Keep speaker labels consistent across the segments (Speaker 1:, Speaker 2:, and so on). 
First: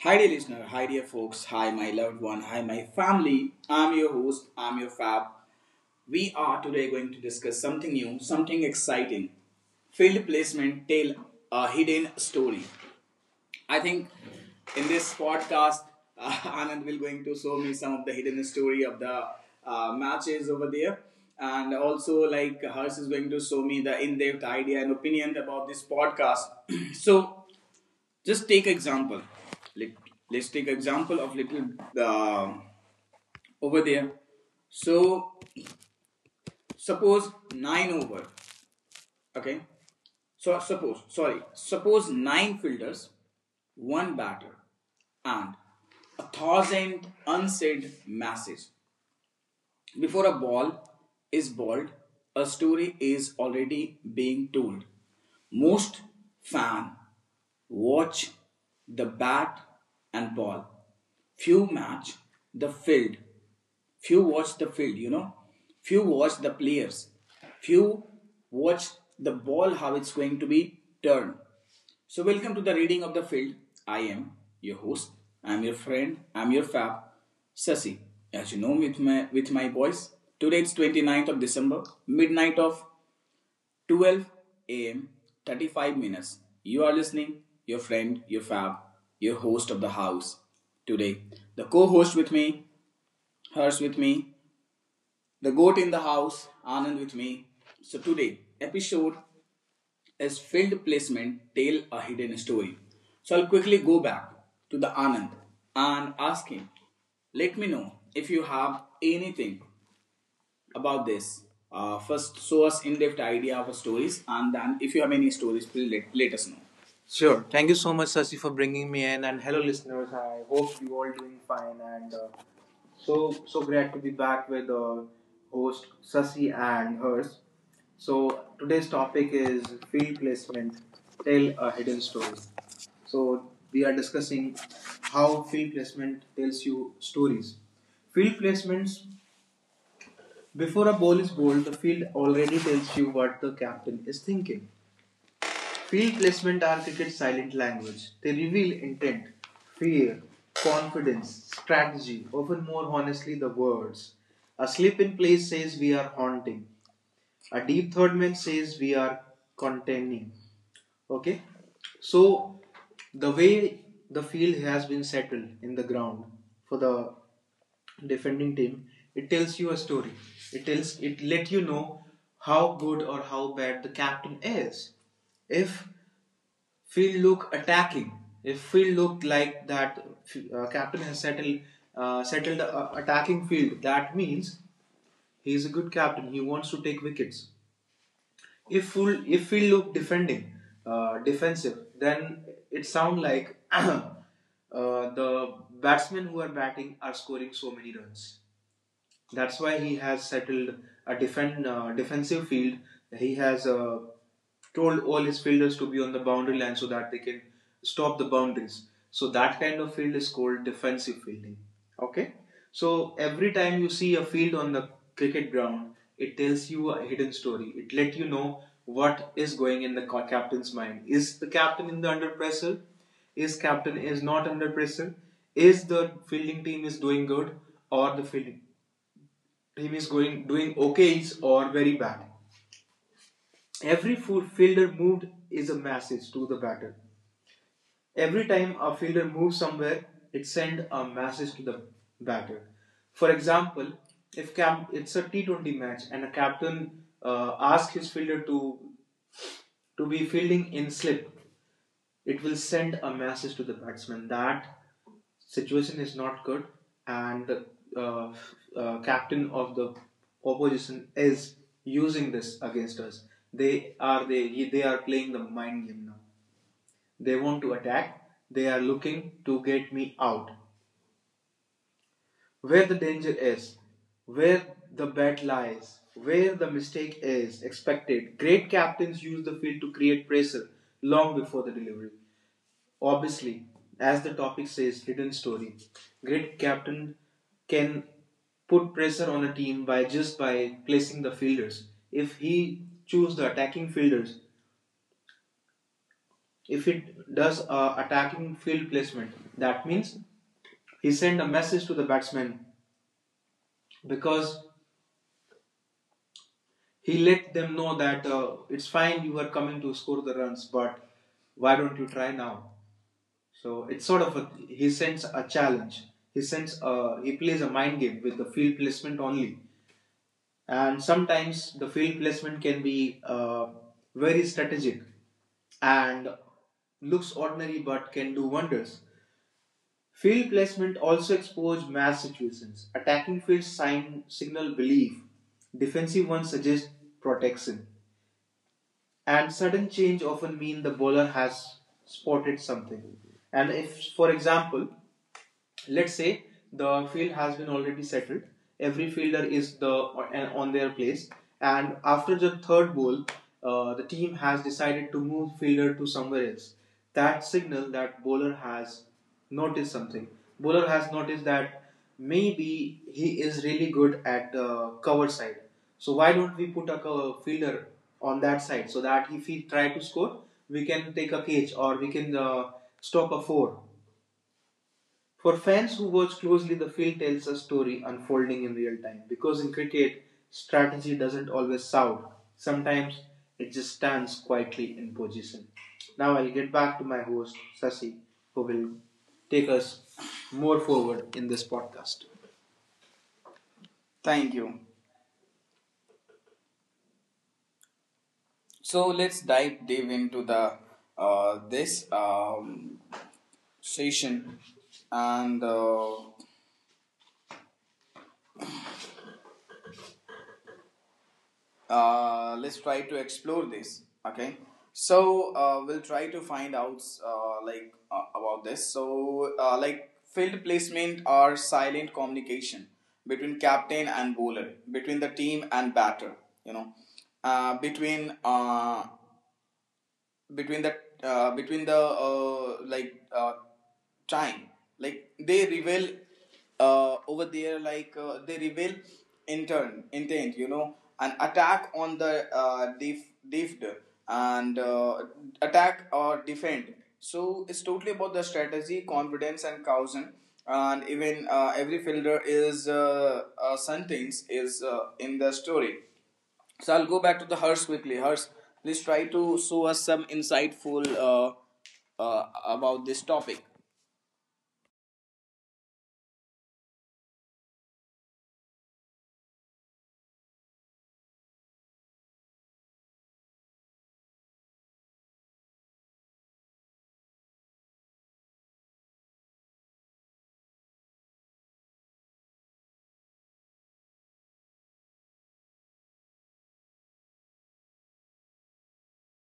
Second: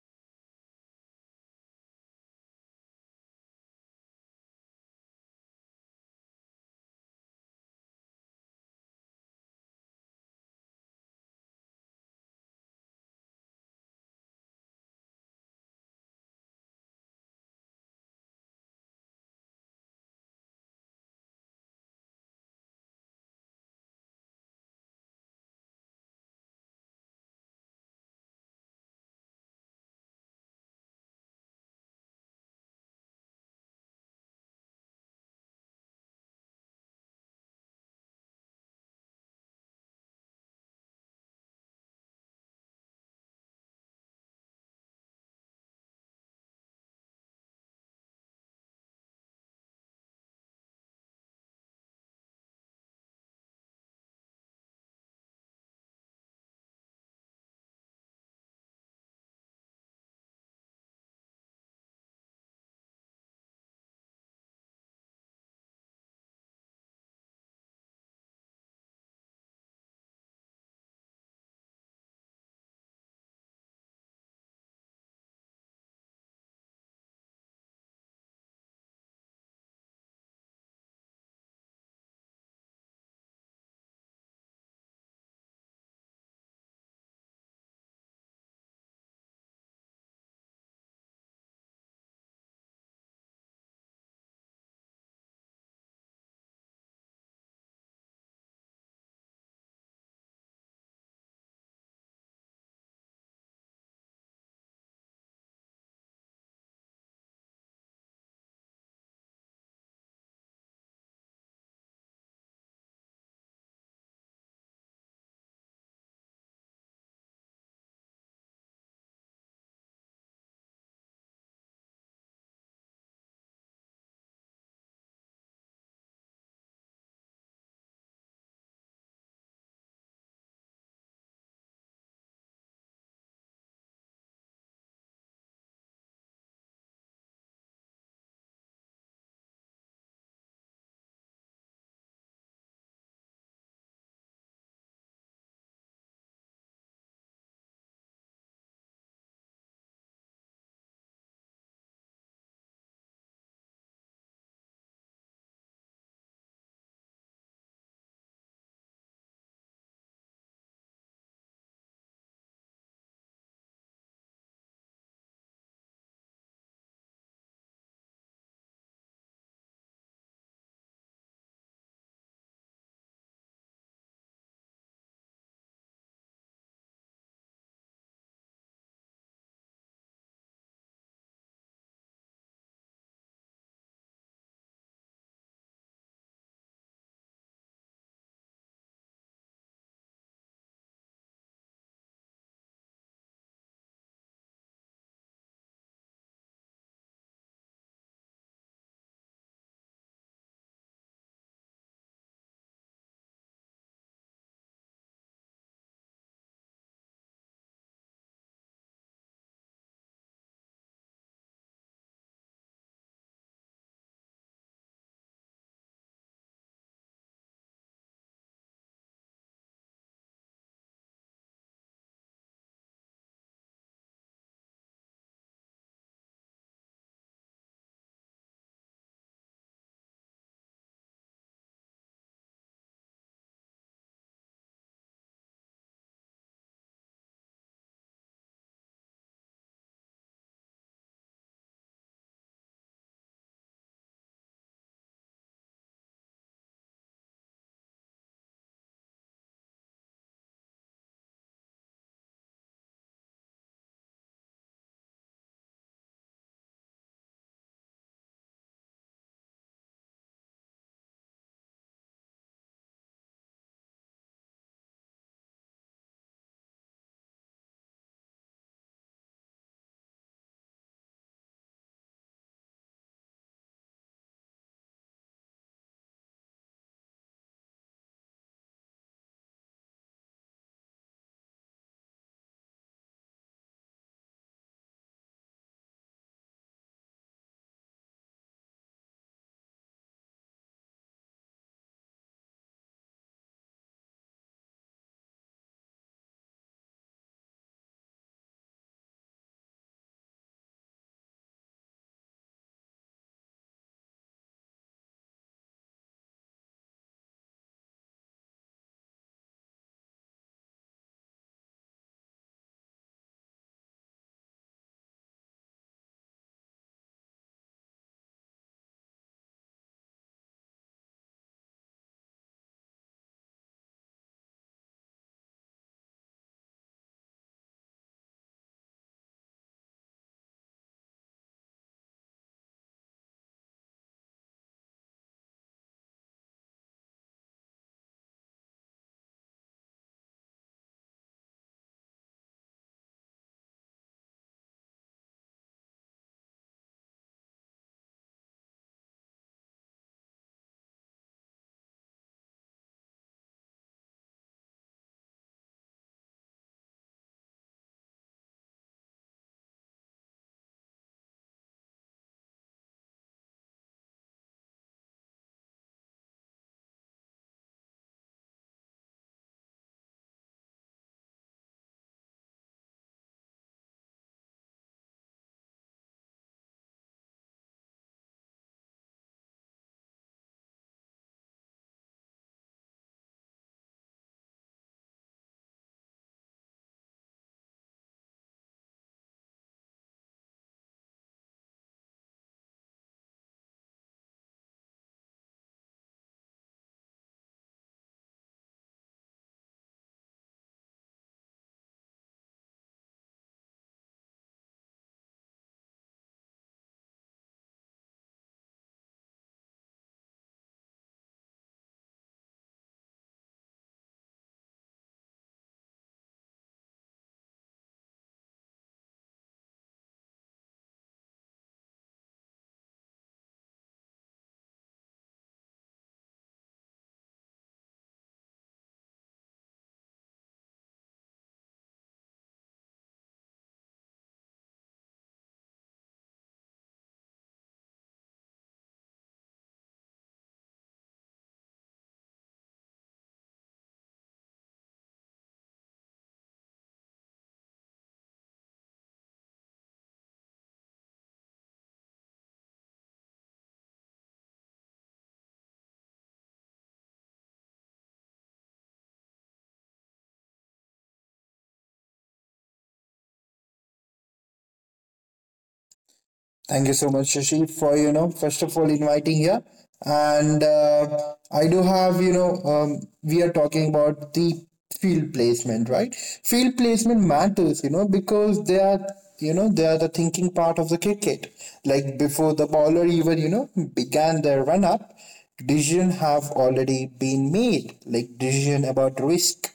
Speaker 1: Hi, dear listener. Hi, dear folks. Hi, my loved one. Hi, my family. I'm your host. I'm your fab. We are today going to discuss something new, something exciting. Field placement tell a hidden story. I think in this podcast, uh, Anand will going to show me some of the hidden story of the matches over there, and also like Harsh is going to show me the in-depth idea and opinion about this podcast. So just take example. Let, let's take example of little, uh, over there. So suppose 9 over. Okay, so suppose, sorry, suppose 9 fielders, one batter, and a thousand unsaid masses. Before a ball is balled, a story is already being told. Most fans watch the bat and ball. Few match the field. Few watch the field. Few watch the players. Few watch the ball how it's going to be turned. So welcome to the reading of the field. I am your host. I'm your friend. I'm your fab, Sasi. As you know, with my boys. Today it's 9th of December, midnight of 12 a.m. 35 minutes. You are listening, your friend, your fab, your host of the house. Today, the co-host with me, hers with me, the goat in the house, Anand with me. So today episode is field placement tell a hidden story. So I'll quickly go back to the Anand and ask him, let me know if you have anything about this. First, show us in-depth idea of stories, and then if you have any stories, please let us know. Sure. Thank you so much, Sasi, for bringing me in. And hello, listeners. I hope you all doing fine. And so glad to be back with host Sasi and hers. So today's topic is field placement. Tell a hidden story. So we are discussing how field placement tells you stories. Field placements before a ball is bowled, the field already tells you what the captain is thinking. Field placement are cricket's silent language. They reveal intent, fear, confidence, strategy, often more honestly the words. A slip in place says we are haunting. A deep third man says we are contending. Okay, so the way the field has been settled in the ground for the defending team, it tells you a story. It tells it let you know how good or how bad the captain is. If field look attacking, if field look like that captain has settled attacking field, that means he is a good captain. He wants to take wickets. If full, if we look defending defensive, then it sound like the batsmen who are batting are scoring so many runs. That's why he has settled a defend defensive field. He has told all his fielders to be on the boundary line so that they can stop the boundaries. So that kind of field is called defensive fielding. Okay. So every time you see a field on the cricket ground, it tells you a hidden story. It let you know what is going in the captain's mind. Is the captain in the under pressure? Is captain is not under pressure? Is the fielding team is doing good, or the fielding team is going doing okay or very bad? Every fielder moved is a message to the batter. Every time a fielder moves somewhere, it sends a message to the batter. For example, if cap- it's a T20 match and a captain asks his fielder to be fielding in slip. It will send a message to the batsman that situation is not good, and the uh, captain of the opposition is using this against us. They are playing the mind game now. They want to attack. They are looking to get me out, where the danger is, where the bet lies, where the mistake is expected. Great captains use the field to create pressure long before the delivery. Obviously, as the topic says, hidden story. Great captain can put pressure on a team by placing the fielders. If he choose the attacking fielders, if he does a attacking field placement, that means he sent a message to the batsman, because he let them know that, it's fine, you are coming to score the runs, but why don't you try now? So it's sort of a, he sends a challenge. He plays a mind game with the field placement only, and sometimes the field placement can be very strategic and looks ordinary but can do wonders. Field placement also expose mass situations. Attacking fields signal belief. Defensive ones suggest protection. And sudden change often mean the bowler has spotted something. And if, for example, let's say the field has been already settled, every fielder is the on their place, and after the third ball, the team has decided to move fielder to somewhere else. That signal that bowler has noticed something. Bowler has noticed that maybe he is really good at cover side, so why don't we put a cover fielder on that side, so that if he try to score, we can take a catch, or we can stop a four. For fans who watch closely, the field tells a story unfolding in real time, because in cricket, strategy doesn't always sound. Sometimes it just stands quietly in position. Now I'll get back to my host, Sasi, who will take us more forward in this podcast. Thank you. So let's dive deep into the this session, and let's try to explore this. Okay, so we'll try to find out, like, about this. So like, field placement are silent communication between captain and bowler, between the team and batter, you know between between that between the time. Like, they reveal, over there, they reveal intern intent. An attack on the deft, and attack or defend. So it's totally about the strategy, confidence, and caution. And even every fielder is sentence is in the story. So I'll go back to the Hers quickly. Hers, please try to show us some insightful about this topic.
Speaker 2: Thank you so much, Shashi, for first of all inviting here. And I do have we are talking about the field placement, right? Field placement matters, because they are the thinking part of the cricket. Like before the bowler even began their run up, decision have already been made, like decision about risk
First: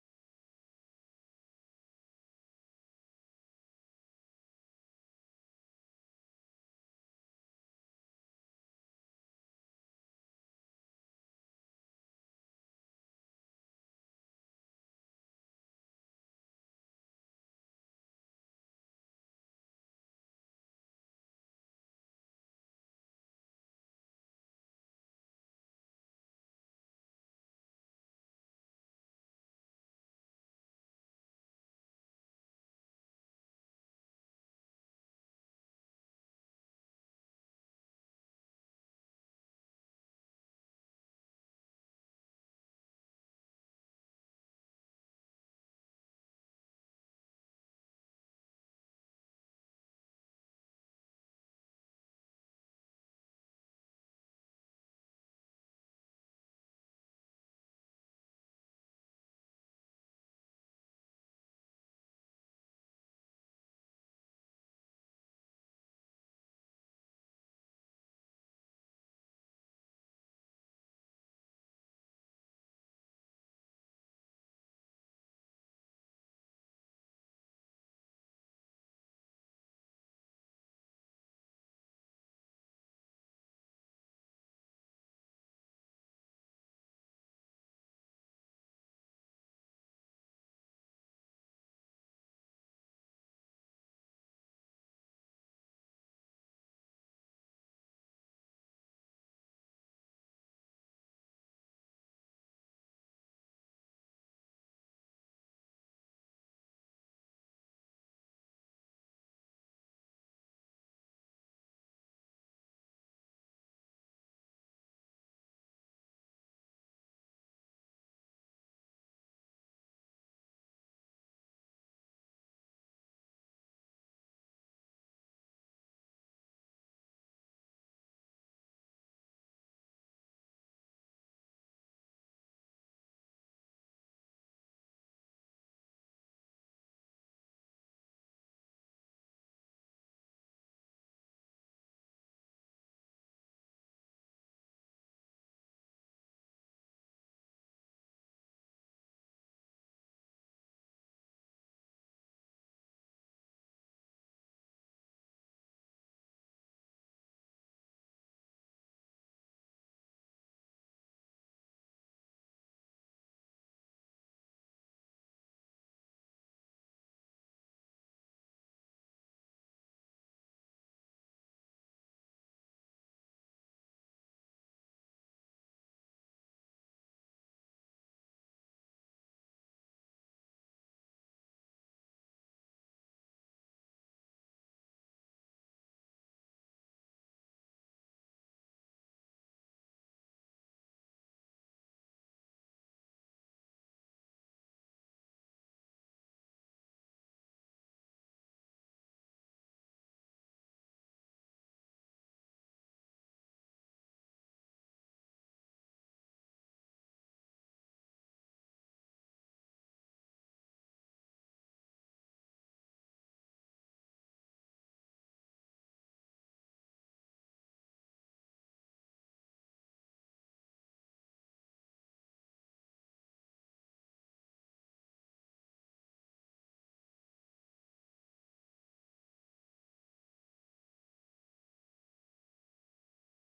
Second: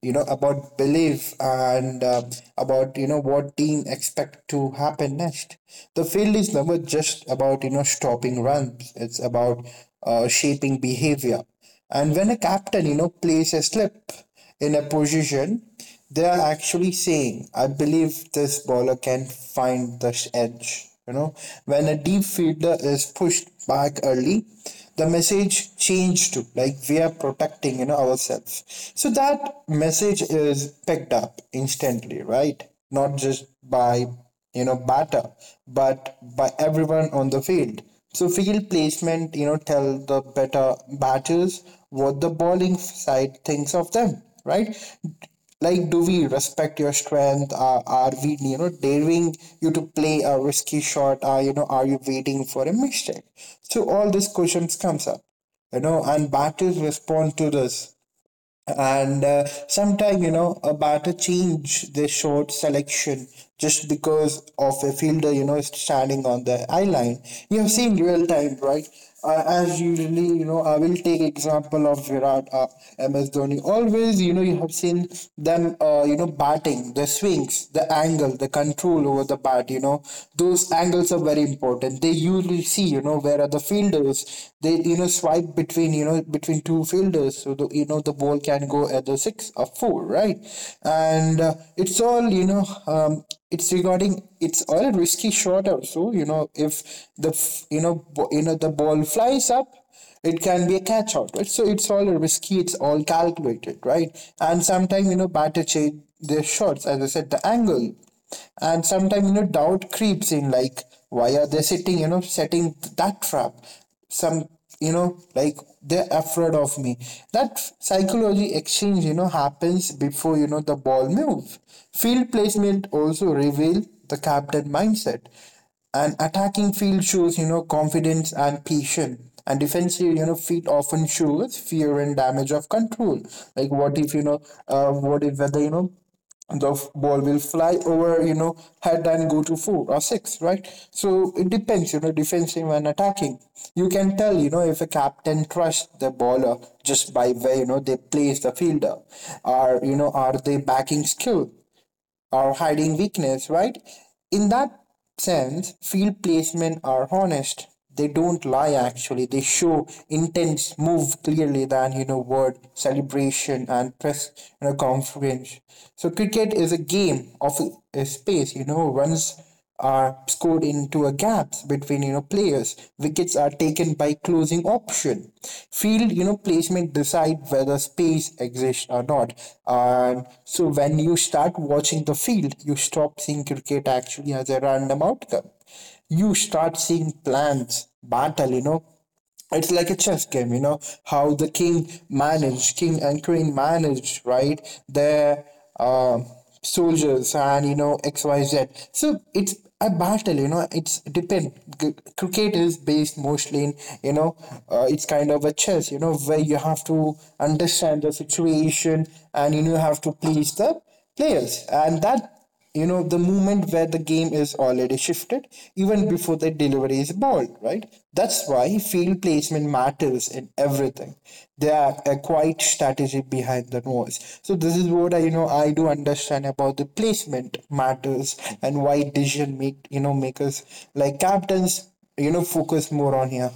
Speaker 2: about belief and about what team expect to happen next. The field is never just about stopping runs. It's about shaping behavior. And when a captain plays a slip in a position, they are actually saying, I believe this bowler can find the edge. When a deep fielder is pushed back early, the message changed to like we are protecting ourselves. So that message is picked up instantly, right? Not just by batter, but by everyone on the field. So field placement, tell the better batters what the bowling side thinks of them, right? Like do we respect your strength, are we daring you to play a risky shot, are you waiting for a mistake? So all these questions comes up, and batters respond to this. And sometimes a batter change their short selection just because of a fielder standing on the eye line. You have seen real time, right? As usually, I will take example of Virat, MS Dhoni. Always you have seen them batting, the swings, the angle, the control over the bat. Those angles are very important. They usually see, where are the fielders. They swipe between you know between two fielders, so the you know the ball can go at the six or four, right. And it's all it's regarding it's all a risky shot also, if the the ball flies up, it can be a catch out, right. So it's all risky, it's all calculated, right. And sometimes batter change their shots, as I said, the angle. And sometimes doubt creeps in, like why are they sitting, setting that trap? Some, like they're afraid of me. That psychology exchange happens before the ball move. Field placement also reveal the captain mindset. An attacking field shows, confidence and patience. And defensive, feet often shows fear and damage of control. Like what if, what if whether, the ball will fly over, head and go to four or six, right? So it depends, defensive and attacking. You can tell, if a captain trusts the bowler just by where, they place the fielder, or are they backing skill? Or hiding weakness, right? In that sense, field placement are honest. They don't lie actually. They show intense move clearly than word celebration and press, conference. So cricket is a game of a space. Runs are scored into a gaps between players. Wickets are taken by closing option. Field placement decide whether space exists or not. And so when you start watching the field, you stop seeing cricket actually as a random outcome. You start seeing plans, battle, it's like a chess game. How the king manage, king and queen manage, right? Their um soldiers and xyz. So it's a battle, it's depend. Cricket is based mostly in, you know it's kind of a chess, where you have to understand the situation, and have to please the players. And that, the moment where the game is already shifted even before the delivery is balled, right. That's why field placement matters in everything. There are a quiet strategy behind the noise. So this is what I you know I do understand about the placement matters, and why decision makers, like captains, focus more on here.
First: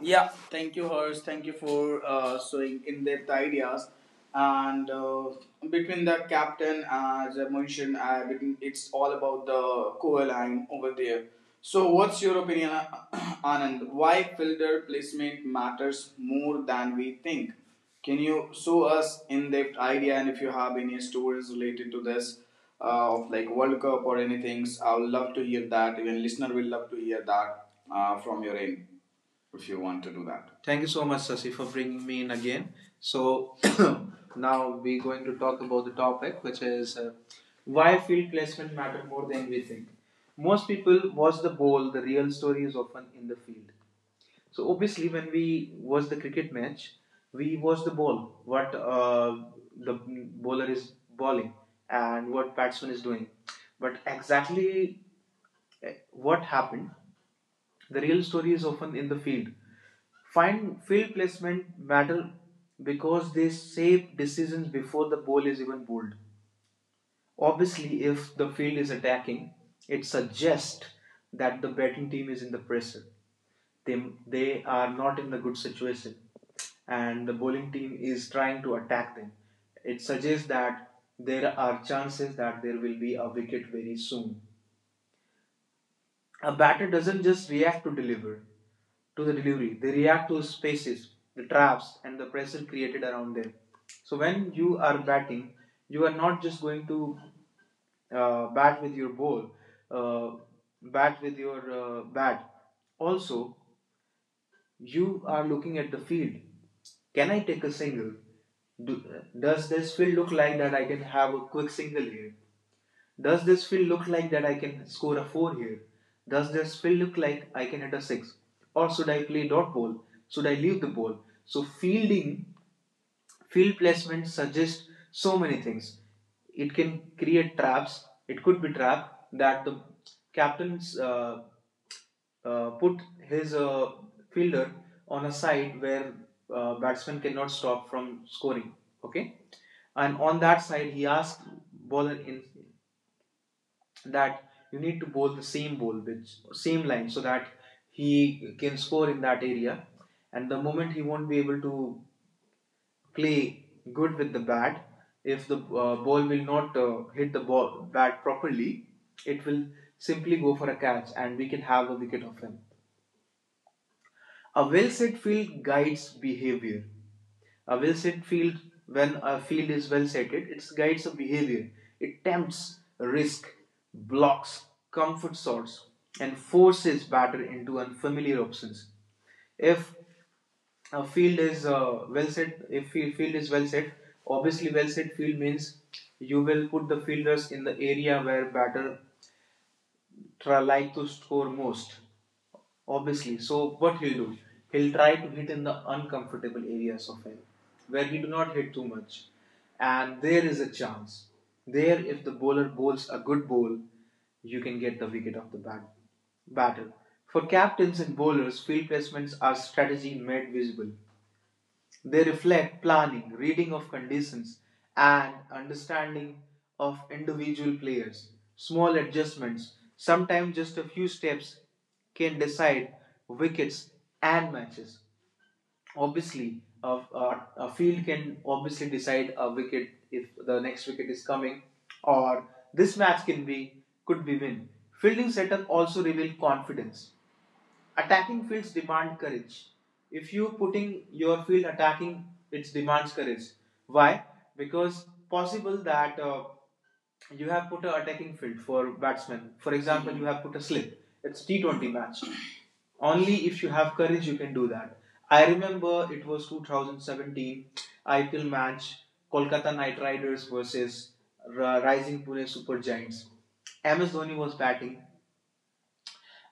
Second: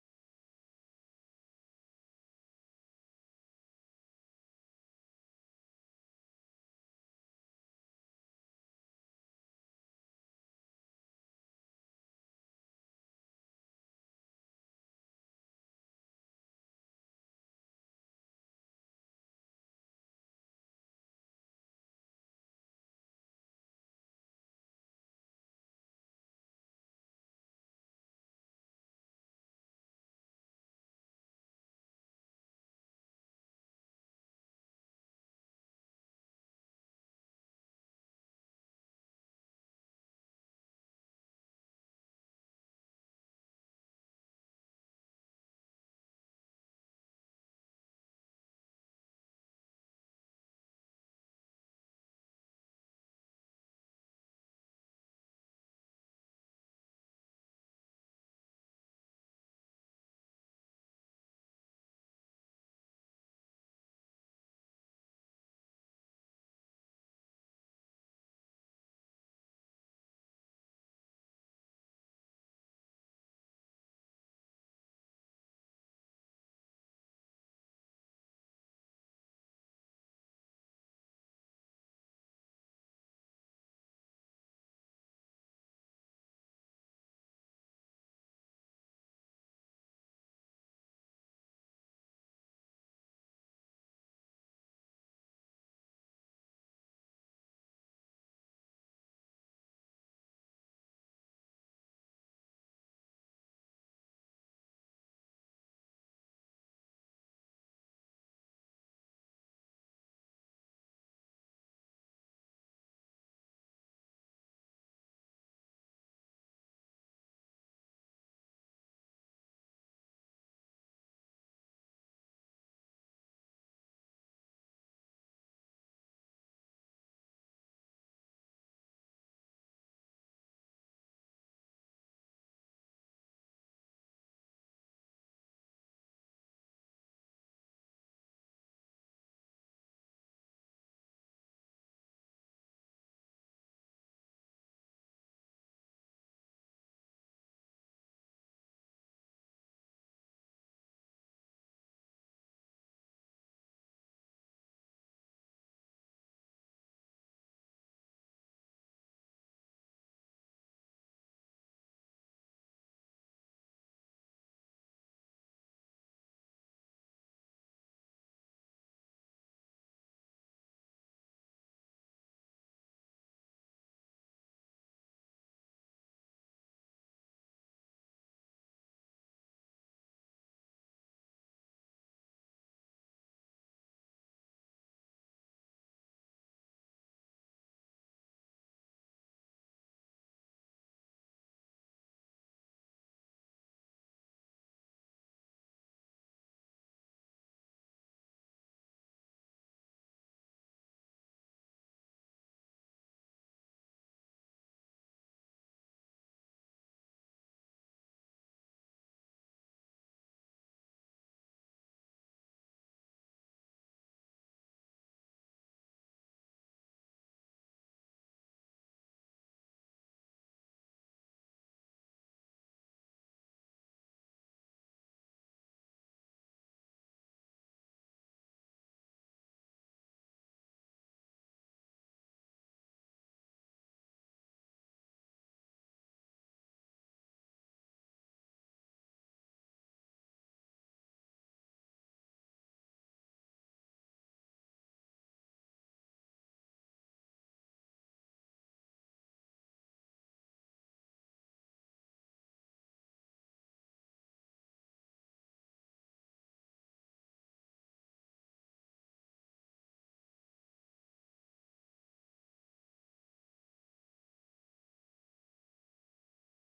Speaker 1: Yeah, thank you, Hers. Thank you for showing in depth ideas. And between the captain, as I mentioned, it's all about the core line over there. So, what's your opinion, Anand? Why fielder placement matters more than we think? Can you show us in depth idea? And if you have any stories related to this, of like World Cup or anything, I would love to hear that. Even listener will love to hear that from your end, if you want to do that. Thank you so much, Sasi, for bringing me in again. So now we're going to talk about the topic, which is why field placement matter more than we think. Most people watch the ball; the real story is often in the field. So obviously, when we watch the cricket match, we watch the ball, what the bowler is bowling, and what batsman is doing. But exactly what happened, the real story is often in the field. Find field placement matter because they shape decisions before the ball is even bowled. Obviously, if the field is attacking, it suggests that the batting team is in the pressure. They are not in the good situation, and the bowling team is trying to attack them. It suggests that there are chances that there will be a wicket very soon. A batter doesn't just react to the delivery. They react to spaces, the traps, and the pressure created around them. So when you are batting, you are not just going to uh, bat with your ball, uh, bat with your bat. Also, you are looking at the field. Can I take a single? Do, does this field look like that I can have a quick single here? Does this field look like that I can score a 4 here? Does this field look like I can hit a 6? Or should I play dot ball? Should I leave the ball? So field placement suggests so many things. It can create traps. It could be trap that the captains put his fielder on a side where batsman cannot stop from scoring. Okay, and on that side he asked bowler in that, you need to bowl the same ball which same line so that he can score in that area, and the moment he won't be able to play good with the bat, if the ball will not hit the ball bat properly, it will simply go for a catch and we can have a wicket of him. A well set field guides behavior. A well set field, when a field is well setted, it guides a behavior. It tempts, risk, blocks, comfort sorts, and forces batter into unfamiliar options. If a field is well set, if field is well set, obviously well set field means you will put the fielders in the area where batter try like to score most. Obviously, so what he'll do? He'll try to hit in the uncomfortable areas of him, where we do not hit too much. And there is a chance. There, if the bowler bowls a good ball, you can get the wicket of the batter. For captains and bowlers, field placements are strategy made visible. They reflect planning, reading of conditions, and understanding of individual players. Small adjustments, sometimes just a few steps, can decide wickets and matches. Obviously, a field can obviously decide a wicket if the next wicket is coming, or this match can be could be win. Fielding setup also reveal confidence. Attacking fields demand courage. If you putting your field attacking, it demands courage. Why? Because possible that you have put a attacking field for batsmen. For example, you have put a slip. It's T20 match. Only if you have courage, you can do that. I remember it was 2017 IPL match, Kolkata Knight Riders versus uh, Rising Pune Super Giants. MS Dhoni was batting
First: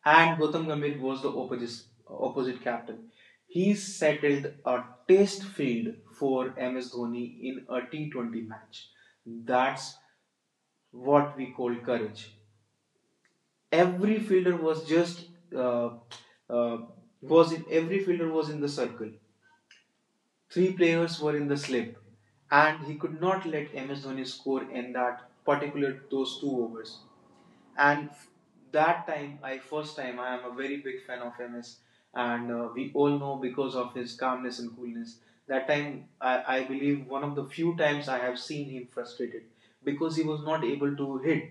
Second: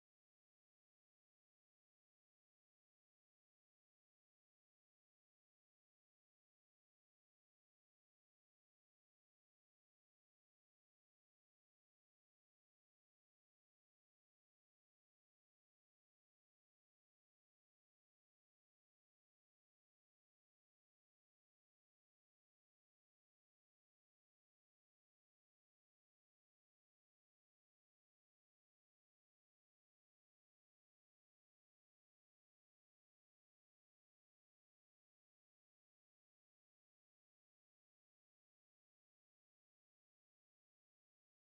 Speaker 1: and Gautam Gambhir was the opposite captain. He settled a test field for MS Dhoni in a T20 match. That's what we call courage. Every fielder was just uh, uh, was in every fielder was in the circle. Three players were in the slip, and he could not let MS Dhoni score in that particular those two overs. And that time, I first time I am a very big fan of MS, and we all know because of his calmness and coolness. That time I believe one of the few times I have seen him frustrated because he was not able to hit,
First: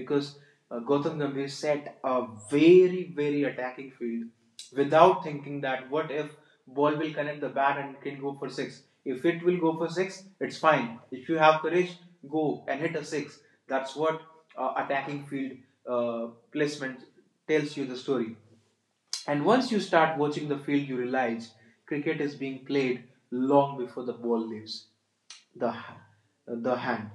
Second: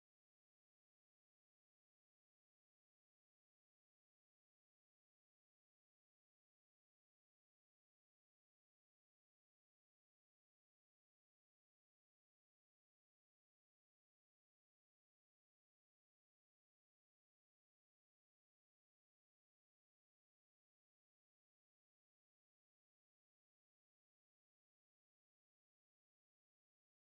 Speaker 1: because Gotham Gambhir set a very attacking field without thinking that what if ball will connect the bat and it can go for 6. If it will go for 6, it's fine. If you have courage, go and hit a 6. That's what attacking field placement tells you the story. And once you start watching the field, you realize cricket is being played long before the ball leaves the the hand.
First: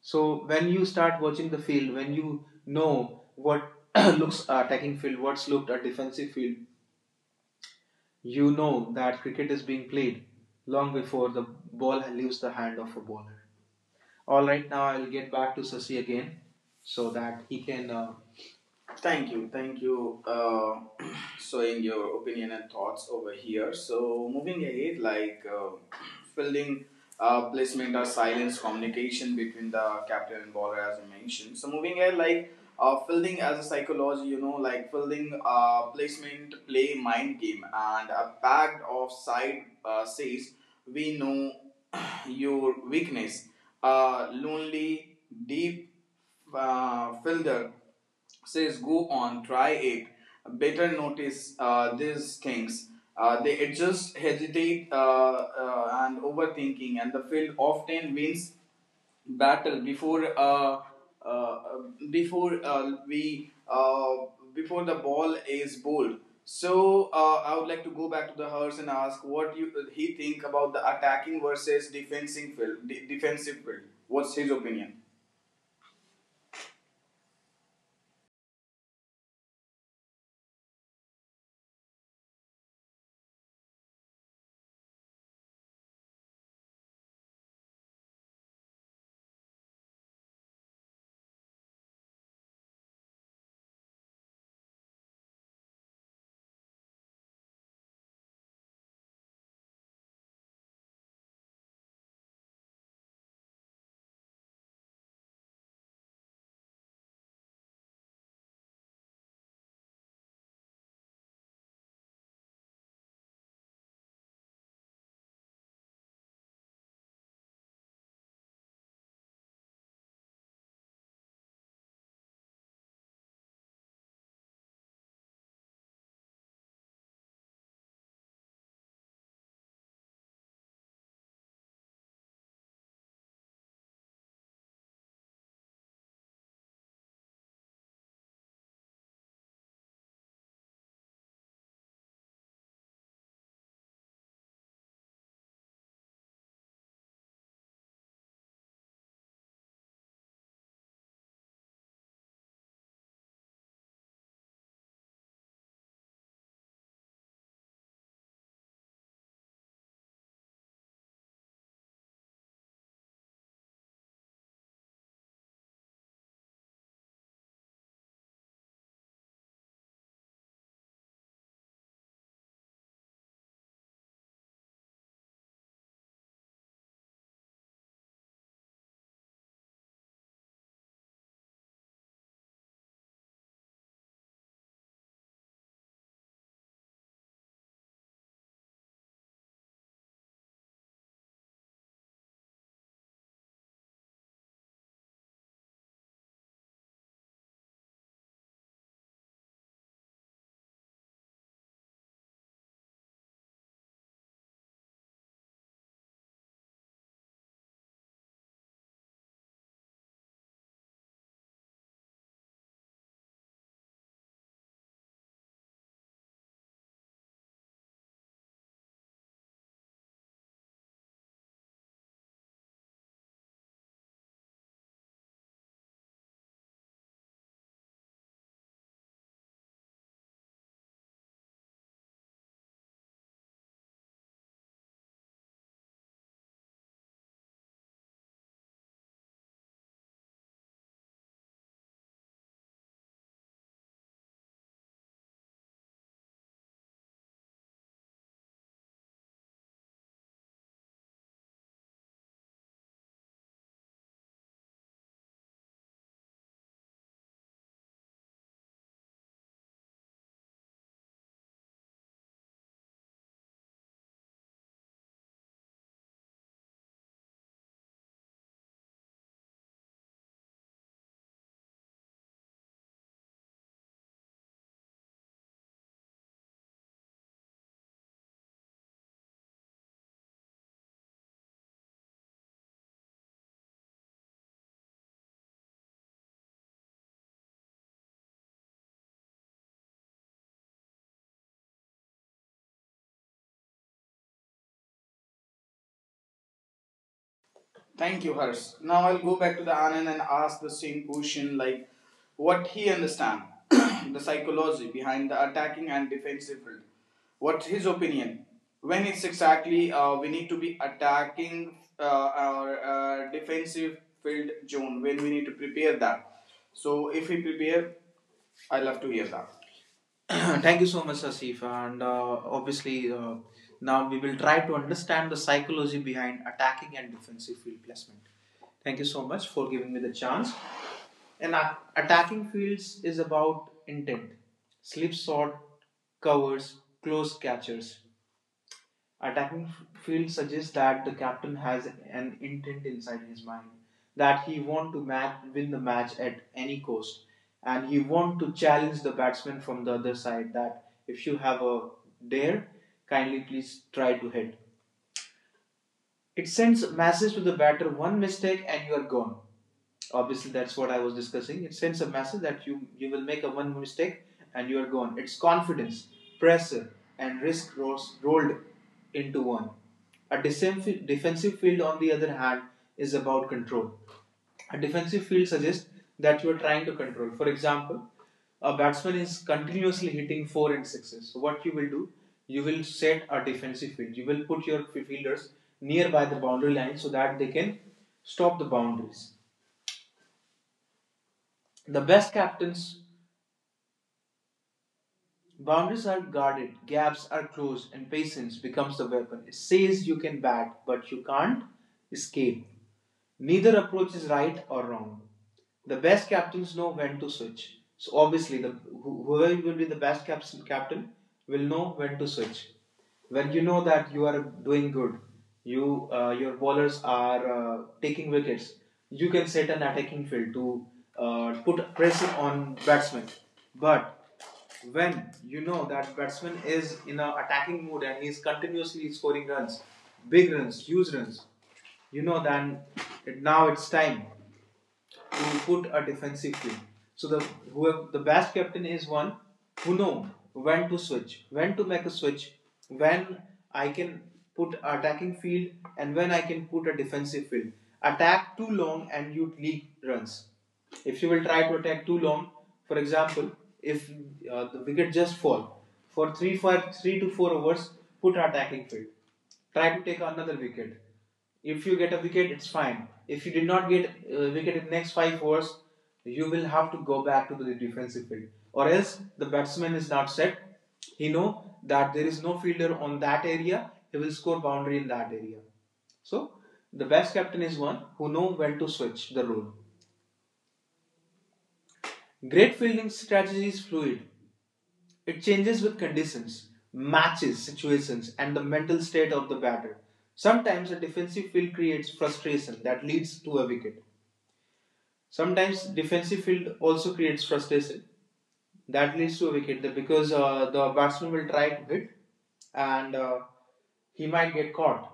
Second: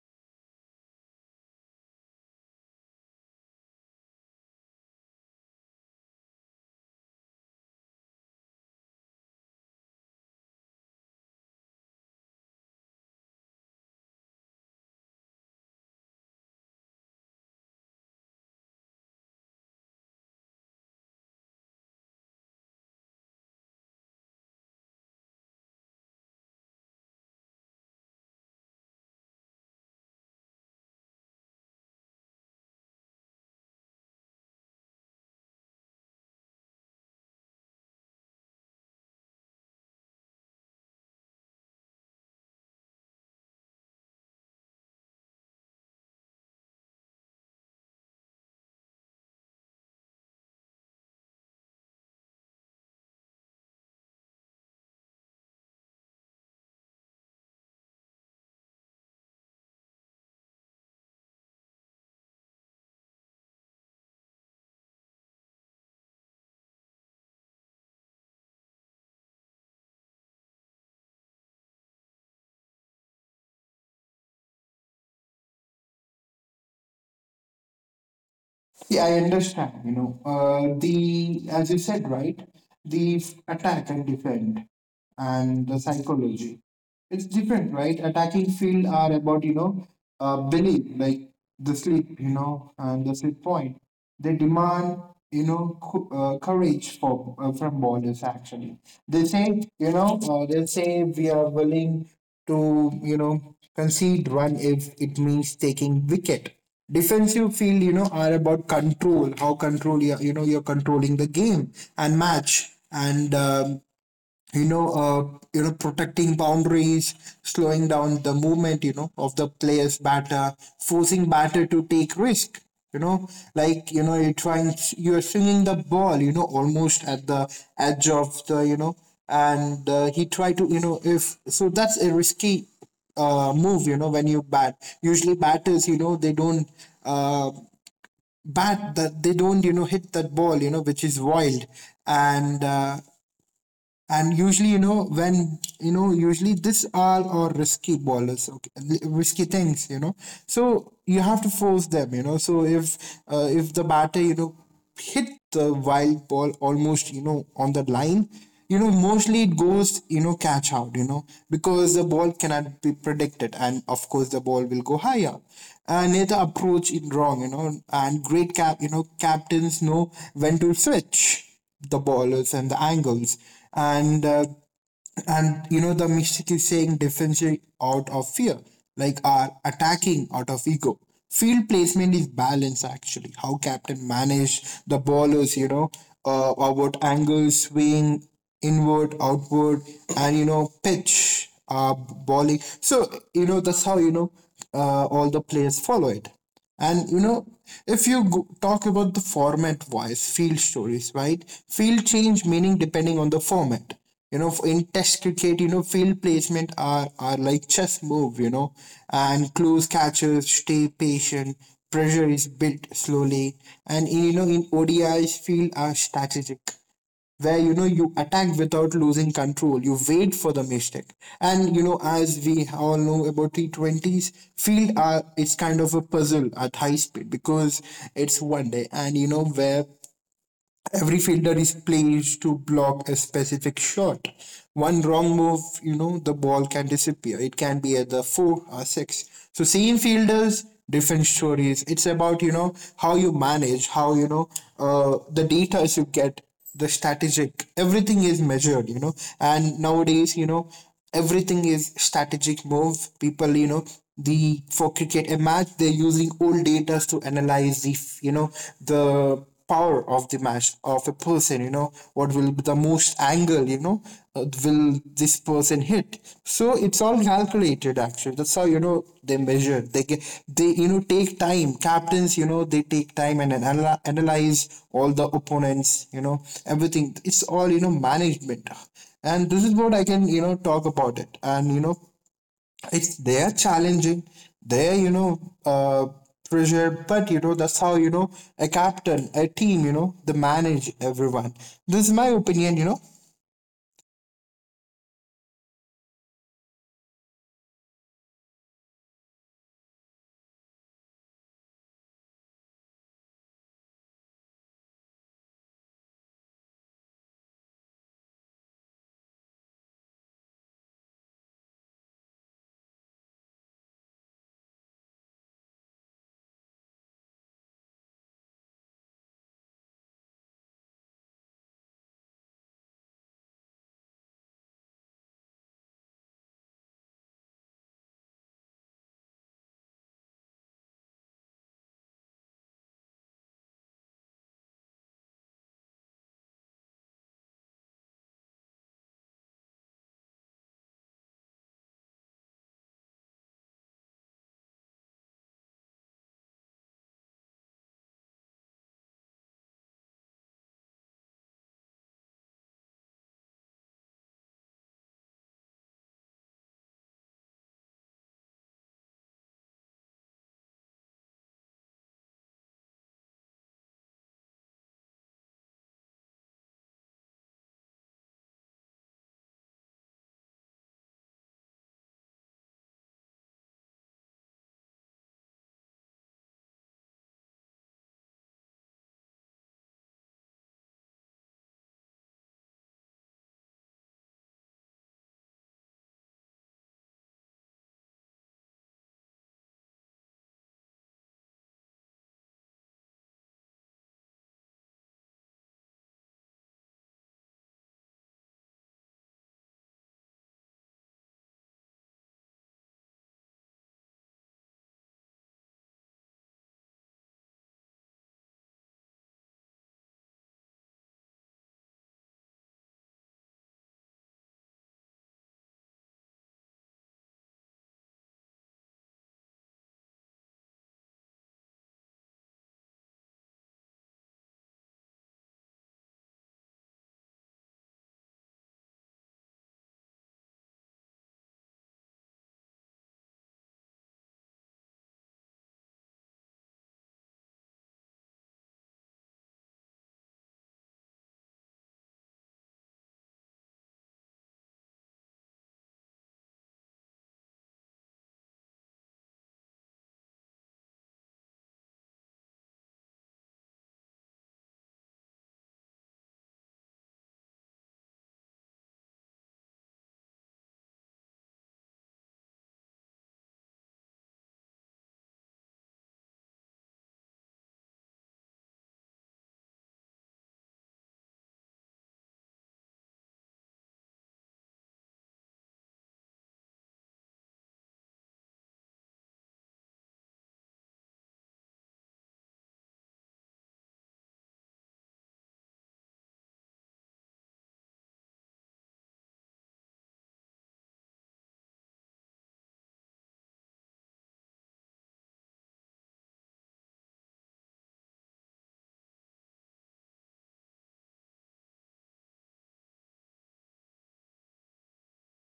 Speaker 1: So when you start watching the field, when you know what looks attacking field, what's looked a defensive field, you know that cricket is being played long before the ball leaves the hand of a bowler. All right, now I'll get back to Sasi again so that he can thank you, showing your opinion and thoughts over here. So moving ahead, like fielding placement or silence communication between the captain and bowler, as I mentioned. So moving ahead, like fielding as a psychology, you know, like fielding placement play mind game and a bag of side says we know your weakness. A lonely, deep filter says, go on, try it. Better notice these things. They adjust, hesitate, and overthinking, and the field often wins battle before uh, before we before the ball is bowled. So I would like to go back to the Hurst and ask what you, he think about the attacking versus defensive field, defensive field. What's his opinion?
Speaker 2: Yeah, I understand. You know, the as you said, right, the attack and defend, and the psychology. It's different, right? Attacking field are about belief, like the sleep, and the sleep point. They demand courage for from borders. Actually, they say we are willing to concede run if it means taking wicket. Defensive field, are about control. How control you you know you're controlling the game and match, and protecting boundaries, slowing down the movement, of the player's batter, forcing batter to take risk. Like, you're trying, you're swinging the ball, almost at the edge of the, and he tried to, if so, that's a risky move. When you bat, usually batters, they don't uh, bat that they don't, hit that ball, which is wild, and uh, and usually, when usually this are or risky ballers, okay, risky things. So you have to force them. So if the batter, hit the wild ball almost, on the line, mostly it goes, catch out, because the ball cannot be predicted, and of course the ball will go higher. And it approach it wrong, and great captains know when to switch the ballers and the angles. And uh, and the mystic is saying differentiate out of fear, like are attacking out of ego. Field placement is balance actually, how captain managed the ballers, about angles, swing, inward, outward, and pitch bowling. So that's how all the players follow it. And if you talk about the format wise, field stories, right? Field change meaning depending on the format. In test cricket, field placement are like chess move, and close catches, stay patient, pressure is built slowly. And, in ODIs, field are strategic, where you attack without losing control, you wait for the mistake. And as we all know about T20s, field are, it's kind of a puzzle at high speed, because it's one day and where every fielder is placed to block a specific shot. One wrong move, the ball can disappear. It can be at the four or six. So same fielders, different stories. It's about how you manage, how the data you get, the strategic. Everything is measured, And nowadays, everything is strategic move. People, the for cricket a match, they're using old data to analyze the, you know the power of the match of a person, what will be the most angle, will this person hit. So it's all calculated actually. That's how they measure, they get, they take time. Captains, they take time and analyze all the opponents, everything. It's all management. And this is what I can talk about it. And it's, they are challenging, they are, uh, pressure. But that's how a captain, a team, they manage everyone. This is my opinion.
Speaker 1: Thank you, Harsh. Now I'll go back to the Anand and ask the same question, like what he understand, the psychology behind the attacking and defensive field. What's his opinion? When it's exactly we need to be attacking our defensive field zone, when we need to prepare that. So if we prepare, I love to hear that. Thank you so much, Asif. And obviously, now we will try to understand the psychology behind attacking and defensive field placement. Thank you so much for giving me the chance. And attacking fields is about intent, slip shot, covers, close catchers. Attacking field suggests that the captain has an intent inside his mind that he want to win the match at any cost, and he want to challenge the batsman from the other side that if you have a dare, kindly please try to hit. It sends a message to the batter: one mistake and you are gone. Obviously, that's what I was discussing. It sends a message that you will make a one mistake and you are gone. It's confidence, pressure, and risk rolled into one. A defensive field, on the other hand, is about control. A defensive field suggests that you are trying to control. For example, a batsman is continuously hitting four and sixes, so what you will do, you will set a defensive field, you will put your fielders nearby the boundary line so that they can stop the boundaries. The best captains, boundaries are guarded, gaps are closed, and patience becomes the weapon. It says you can bat, but you can't escape. Neither approach is right or wrong. The best captains know when to switch. So obviously, the whoever will be the best captain will know when to switch. When you know that you are doing good, you your bowlers are taking wickets. You can set an attacking field to put pressure on batsmen. But when you know that batsman is in an attacking mood and he is continuously scoring runs, big runs, huge runs, you know then now it's time to put a defensive team. So the whoever the best captain is one who know when to switch, when to make a switch, when I can put attacking field and when I can put a defensive field. Attack too long and you leak runs. If you will try to attack too long, for example, if the wicket just fall for three to 4 overs, put attacking field, try to take another wicket. If you get a wicket, it's fine. If you did not get a wicket in the next five overs, you will have to go back to the defensive field, or else the batsman is not set. He know that there is no fielder on that area. He will score boundary in that area. So the best captain is one who know when to switch the role. Great fielding strategy is fluid. It changes with conditions, matches, situations, and the mental state of the batter. Sometimes a defensive field creates frustration that leads to a wicket. Sometimes defensive field also creates frustration. That leads to a wicket because the batsman will try to hit and he might get caught.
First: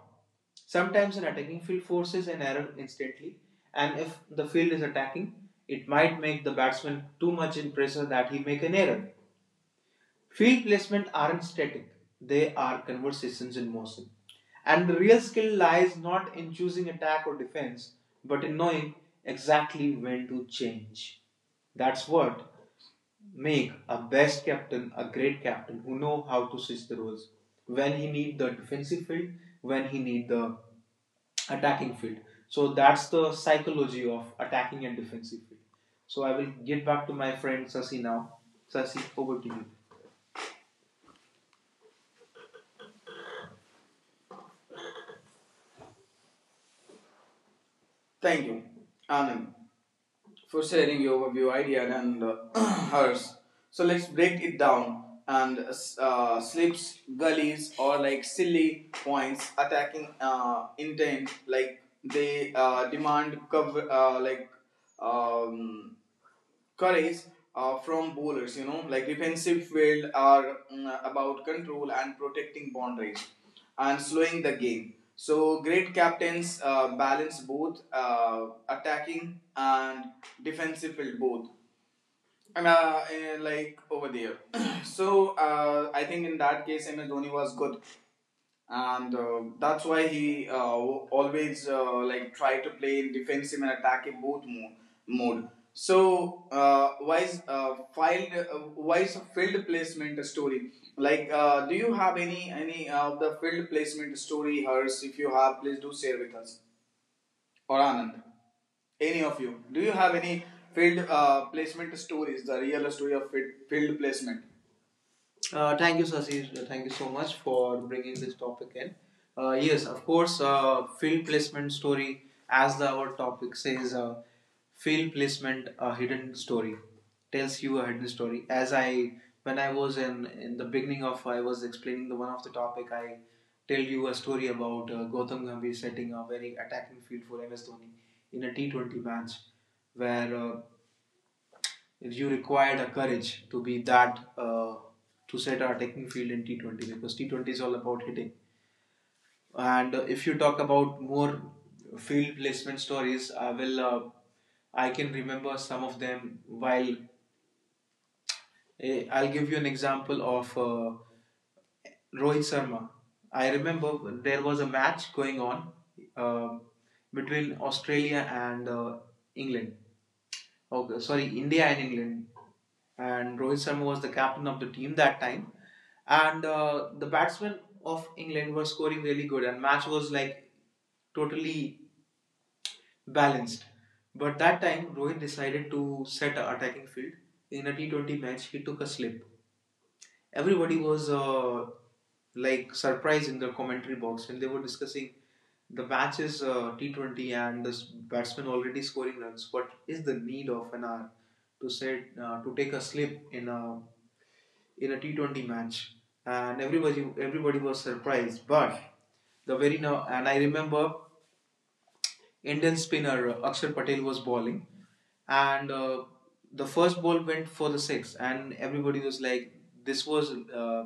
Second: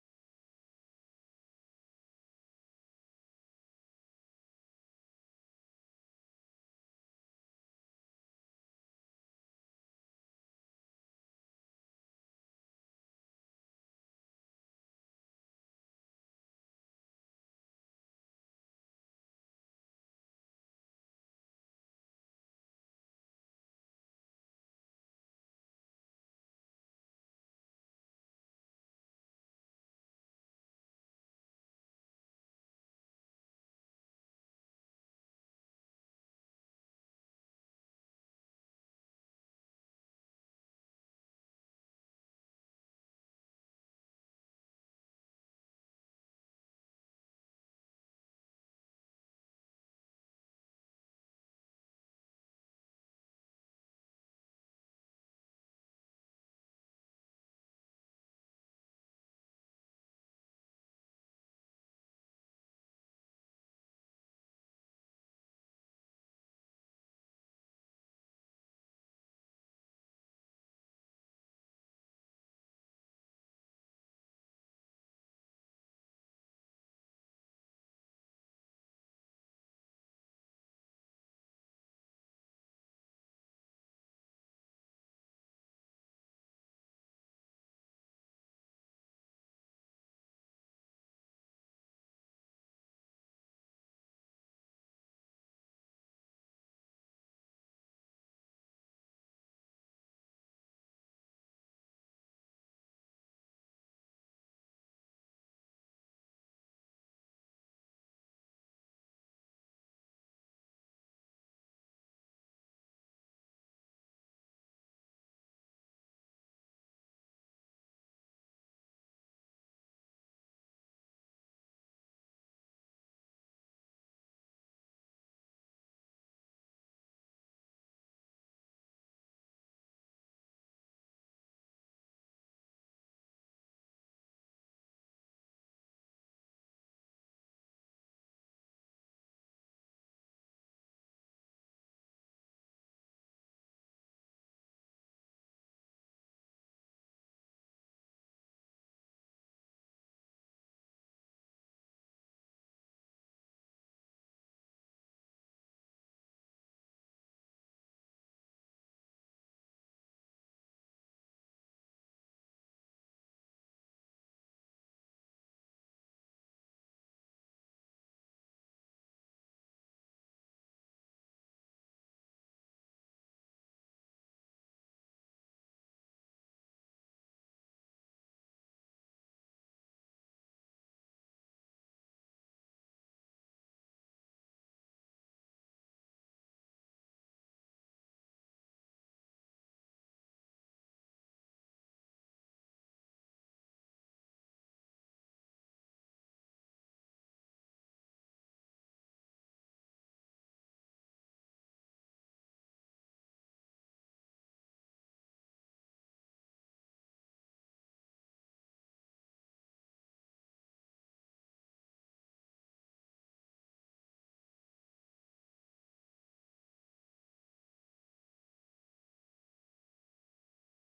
Speaker 1: Sometimes an attacking field forces an error instantly, and if the field is attacking, it might make the batsman too much in pressure that he make an error. Field placement aren't static, they are conversations in motion. And the real skill lies not in choosing attack or defense, but in knowing exactly when to change. That's what make a best captain a great captain who know how to switch the roles, when he need the defensive field, when he need the attacking field. So that's the psychology of attacking and defensive field. So I will get back to my friend Sasi now. Sasi, over to you. Thank you, Anand, for sharing your overview idea and hers. So let's break it down. And slips, gullies, or like silly points attacking intent, like they demand cover, like um, courage from bowlers. You know, like defensive field are about control and protecting boundaries and slowing the game. So great captains balance both attacking and defensive field both. And like over there. So I think in that case, MS Dhoni was good, and that's why he always like try to play in defensive and attacking both mode. So why is filed why is field placement story like? Do you have any of the field placement story? Hers, if you have, please do share with us, or Anand. Any of you, do you have any field placement stories? The real story of field, field placement. Thank you, Sasi. Thank you so much for bringing this topic in. Yes, of course, field placement story, as the, our topic says, field placement, a hidden story, tells you a hidden story. As I, when I was in the beginning of, I was explaining the one of the topic. I tell you a story about Gautam Gambhir setting a very attacking field for MS Dhoni in a T20 match, where you require the courage to be that to set our attacking field in T20, because T20 is all about hitting. And if you talk about more field placement stories, I can remember some of them. While I'll give you an example of Rohit Sharma. I remember there was a match going on um between Australia and England. Okay, sorry, India and England. And Rohit Sharma was the captain of the team that time. And the batsmen of England were scoring really good, and match was like totally balanced. But that time, Rohit decided to set an attacking field. In a T20 match, he took a slip. Everybody was like surprised in the commentary box when they were discussing the match is T20 and this batsman already scoring runs. What is the need of an hour to set to take a slip in a T20 match? And everybody was surprised, but the very now, and I remember Indian spinner Akshar Patel was bowling, and the first ball went for the six, and everybody was like, "This was uh,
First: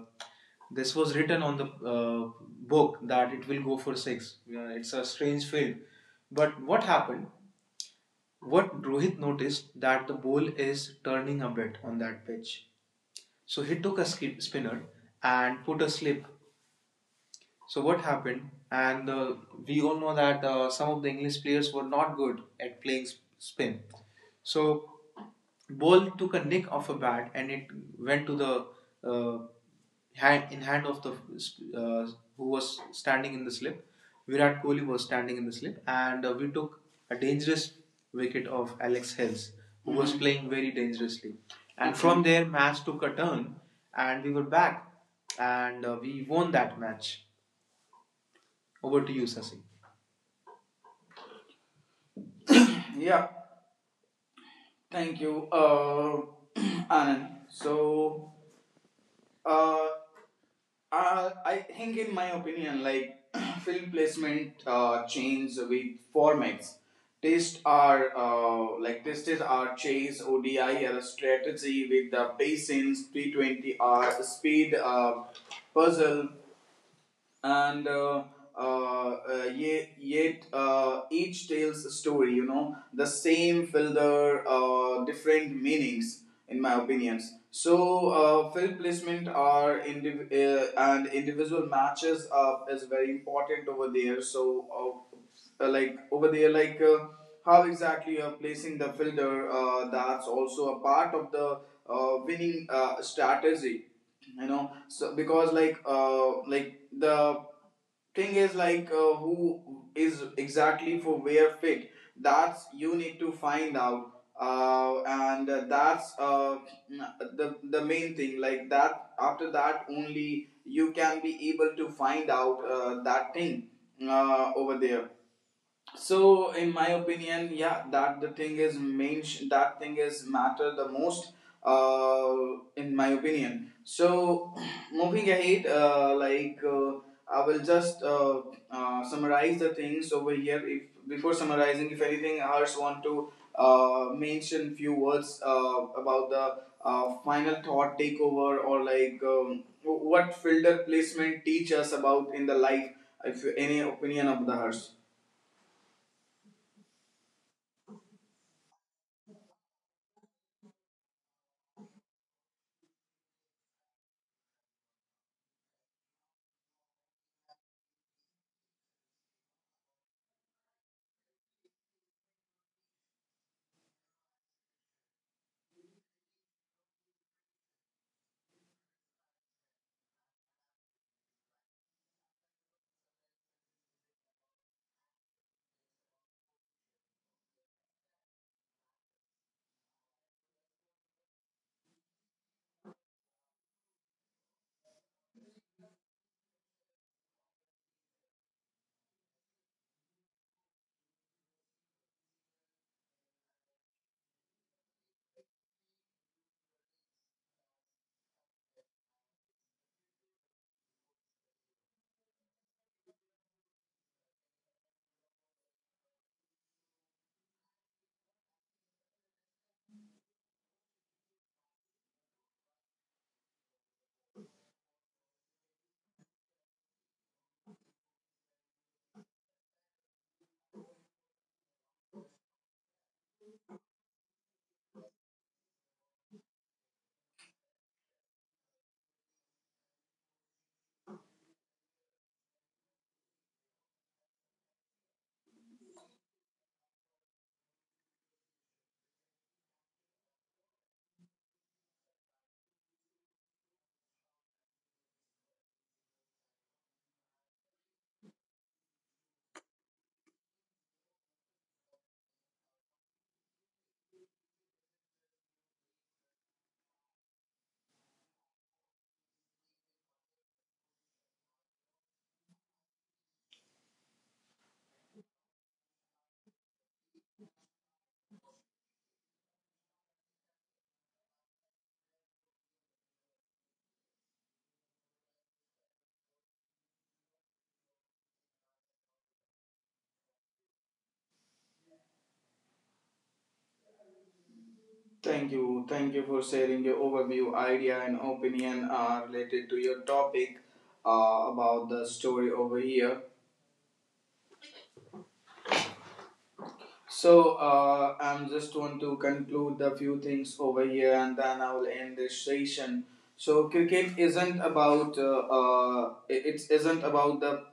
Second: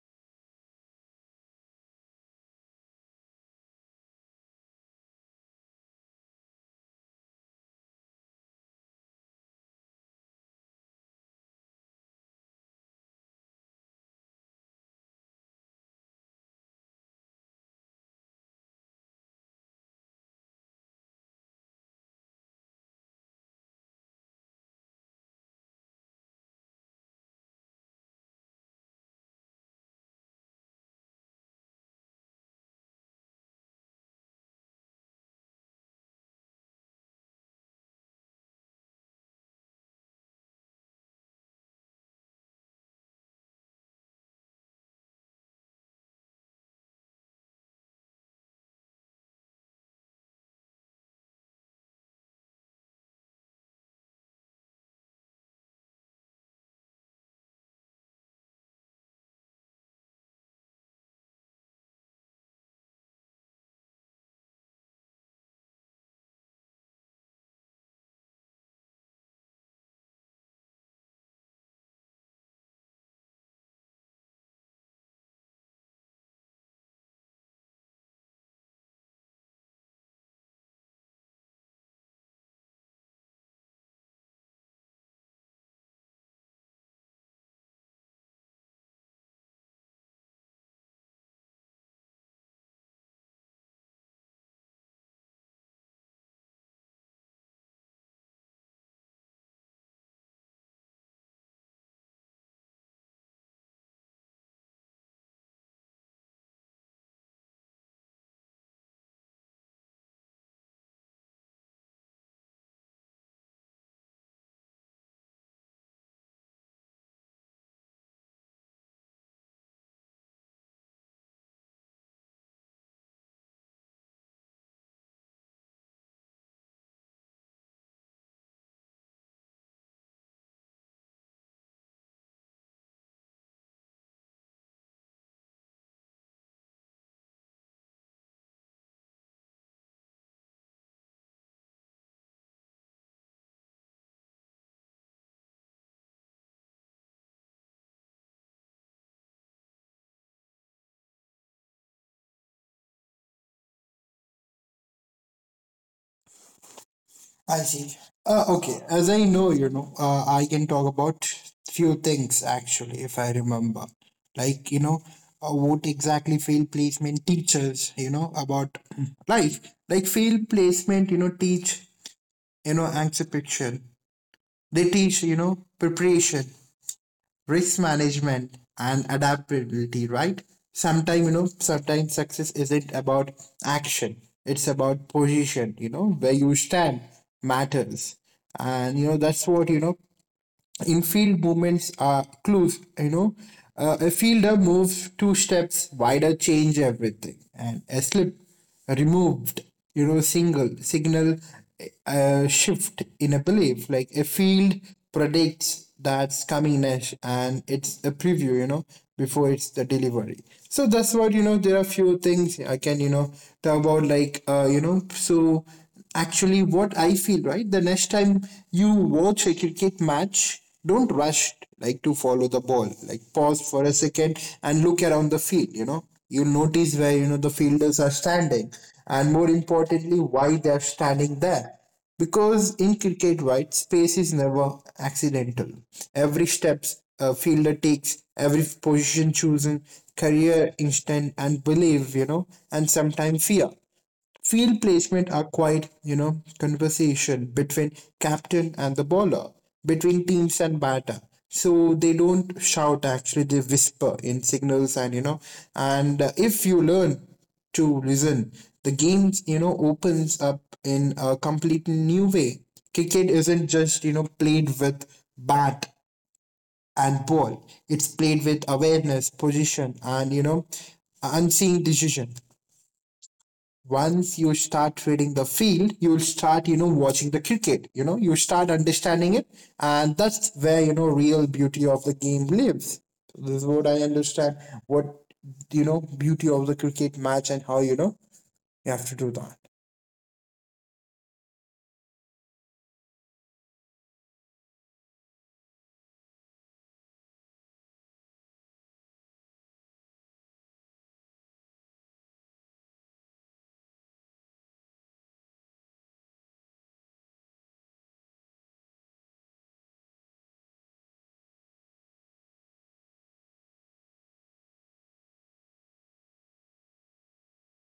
Speaker 1: this was written on the book that it will go for six. It's a strange field." But what happened? What Rohit noticed that the ball is turning a bit on that pitch, so he took a skip spinner and put a slip. So what happened? And we all know that some of the English players were not good at playing spin. So ball took a nick off a bat and it went to the uh, hand in hand of the uh, who was standing in the slip. Virat Kohli was standing in the slip, and we took a dangerous wicket of Alex Hills, who, mm-hmm, was, mhm, playing very dangerously. And, okay, from there, match took a turn, and we were back, and we won that match. Over to you, Sasi. Yeah, thank you, Anand. So, uh, I think, in my opinion, like film placement change with formats. Test are like tested are chase, ODI are strategy with the patience, T20 are speed, puzzle, and yet, each tells a story, you know, the same filter, different meanings in my opinions. So field placement are and individual matches up is very important over there. So like over there, how exactly you are placing the filter, that's also a part of the winning strategy, you know. So because like the thing is like, who is exactly for where fit, that's you need to find out, and that's the main thing, like that. After that only you can be able to find out, that thing, over there. So in my opinion, yeah, that the thing is that thing is matter the most, in my opinion. So moving ahead, I will just summarize the things over here. If, before summarizing, if anything else want to mention few words about the final thought takeover, or like, what fielder placement teach us about in the life, if any opinion of the hers.
Speaker 2: I see. Okay, as I know, I can talk about few things actually if I remember, like what exactly field placement teaches about life. Like field placement teach, anticipation. They teach, preparation, risk management, and adaptability, right. Sometimes, sometimes success isn't about action, it's about position, where you stand matters. And that's what, in field movements are clues, A fielder moves 2 steps wider, change everything. And a slip removed, single signal, shift in a belief, like a field predicts that's coming next, and it's a preview, before it's the delivery. So that's what, there are few things I can talk about, like so actually what I feel, right? The next time you watch a cricket match, don't rush like to follow the ball. Like pause for a second and look around the field, you know. You'll notice where the fielders are standing, and more importantly why they are standing there. Because in cricket, right, space is never accidental. Every steps a fielder takes, every position chosen, career instinct and belief, and sometimes fear. Field placement are quite, conversation between captain and the bowler, between teams and batter. So they don't shout actually, they whisper in signals and if you learn to listen, the game, opens up in a complete new way. Cricket isn't just, played with bat and ball. It's played with awareness, position, and unseen decision. Once you start reading the field, you will start watching the cricket, you start understanding it. And that's where real beauty of the game lives. This is what I understand, what beauty of the cricket match, and how you have to do that.
Speaker 1: Thank you. Thank you for sharing your overview, idea, and opinion related to your topic about the story over here. So, I'm just want to conclude the few things over here, and then I will end this session. So, cricket isn't about it it isn't about the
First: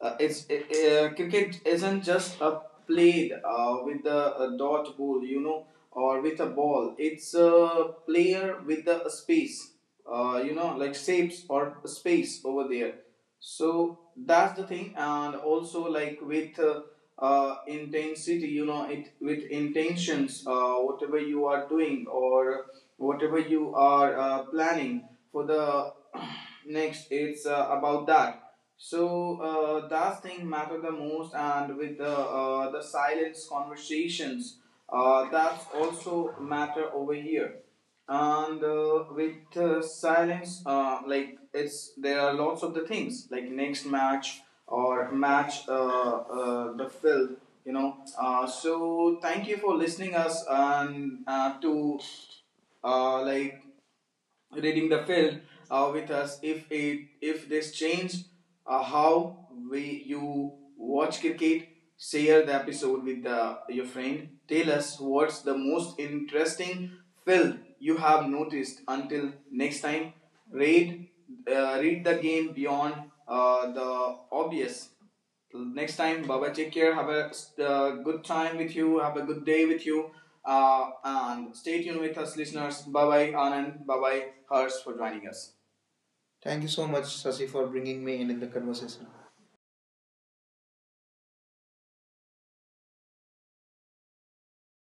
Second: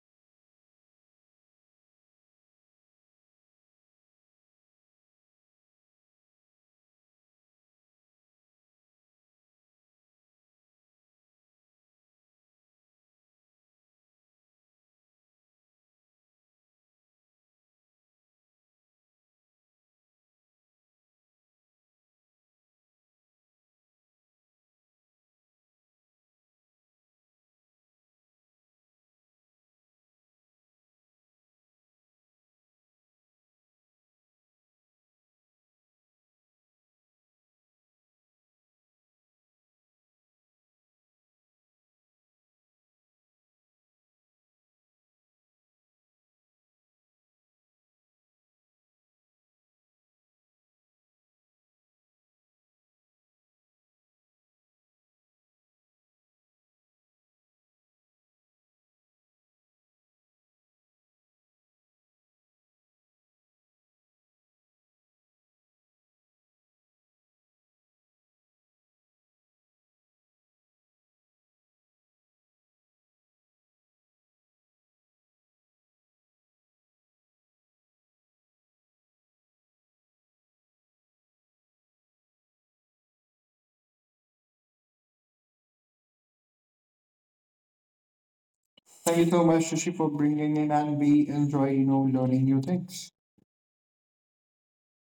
Speaker 1: Uh, it's it, cricket isn't just a played with a dot ball, you know, or with a ball. It's a player with the space, you know, like shapes or space over there. So that's the thing, and also like with intensity, you know, it with intentions, whatever you are doing or whatever you are planning for the next. It's about that. So that thing matter the most, and with the silence conversations, that's also matter over here. And with silence, like it's, there are lots of the things like next match or match the field, you know. So thank you for listening us, and to like reading the film with us. If it, if this changed how we you watch cricket, share the episode with the, your friend, tell us what's the most interesting film you have noticed. Until next time, read, read the game beyond the obvious. Till next time, bye bye, take care, have a good time with you, have a good day with you, and stay tuned with us, listeners. Bye bye, Anand, bye bye, Harsh, for joining us. Thank you so much, Sasi, for bringing me in the
Speaker 2: Thank
Speaker 1: conversation.
Speaker 2: you so much, Shishi, for bringing in, and we enjoy, learning new things.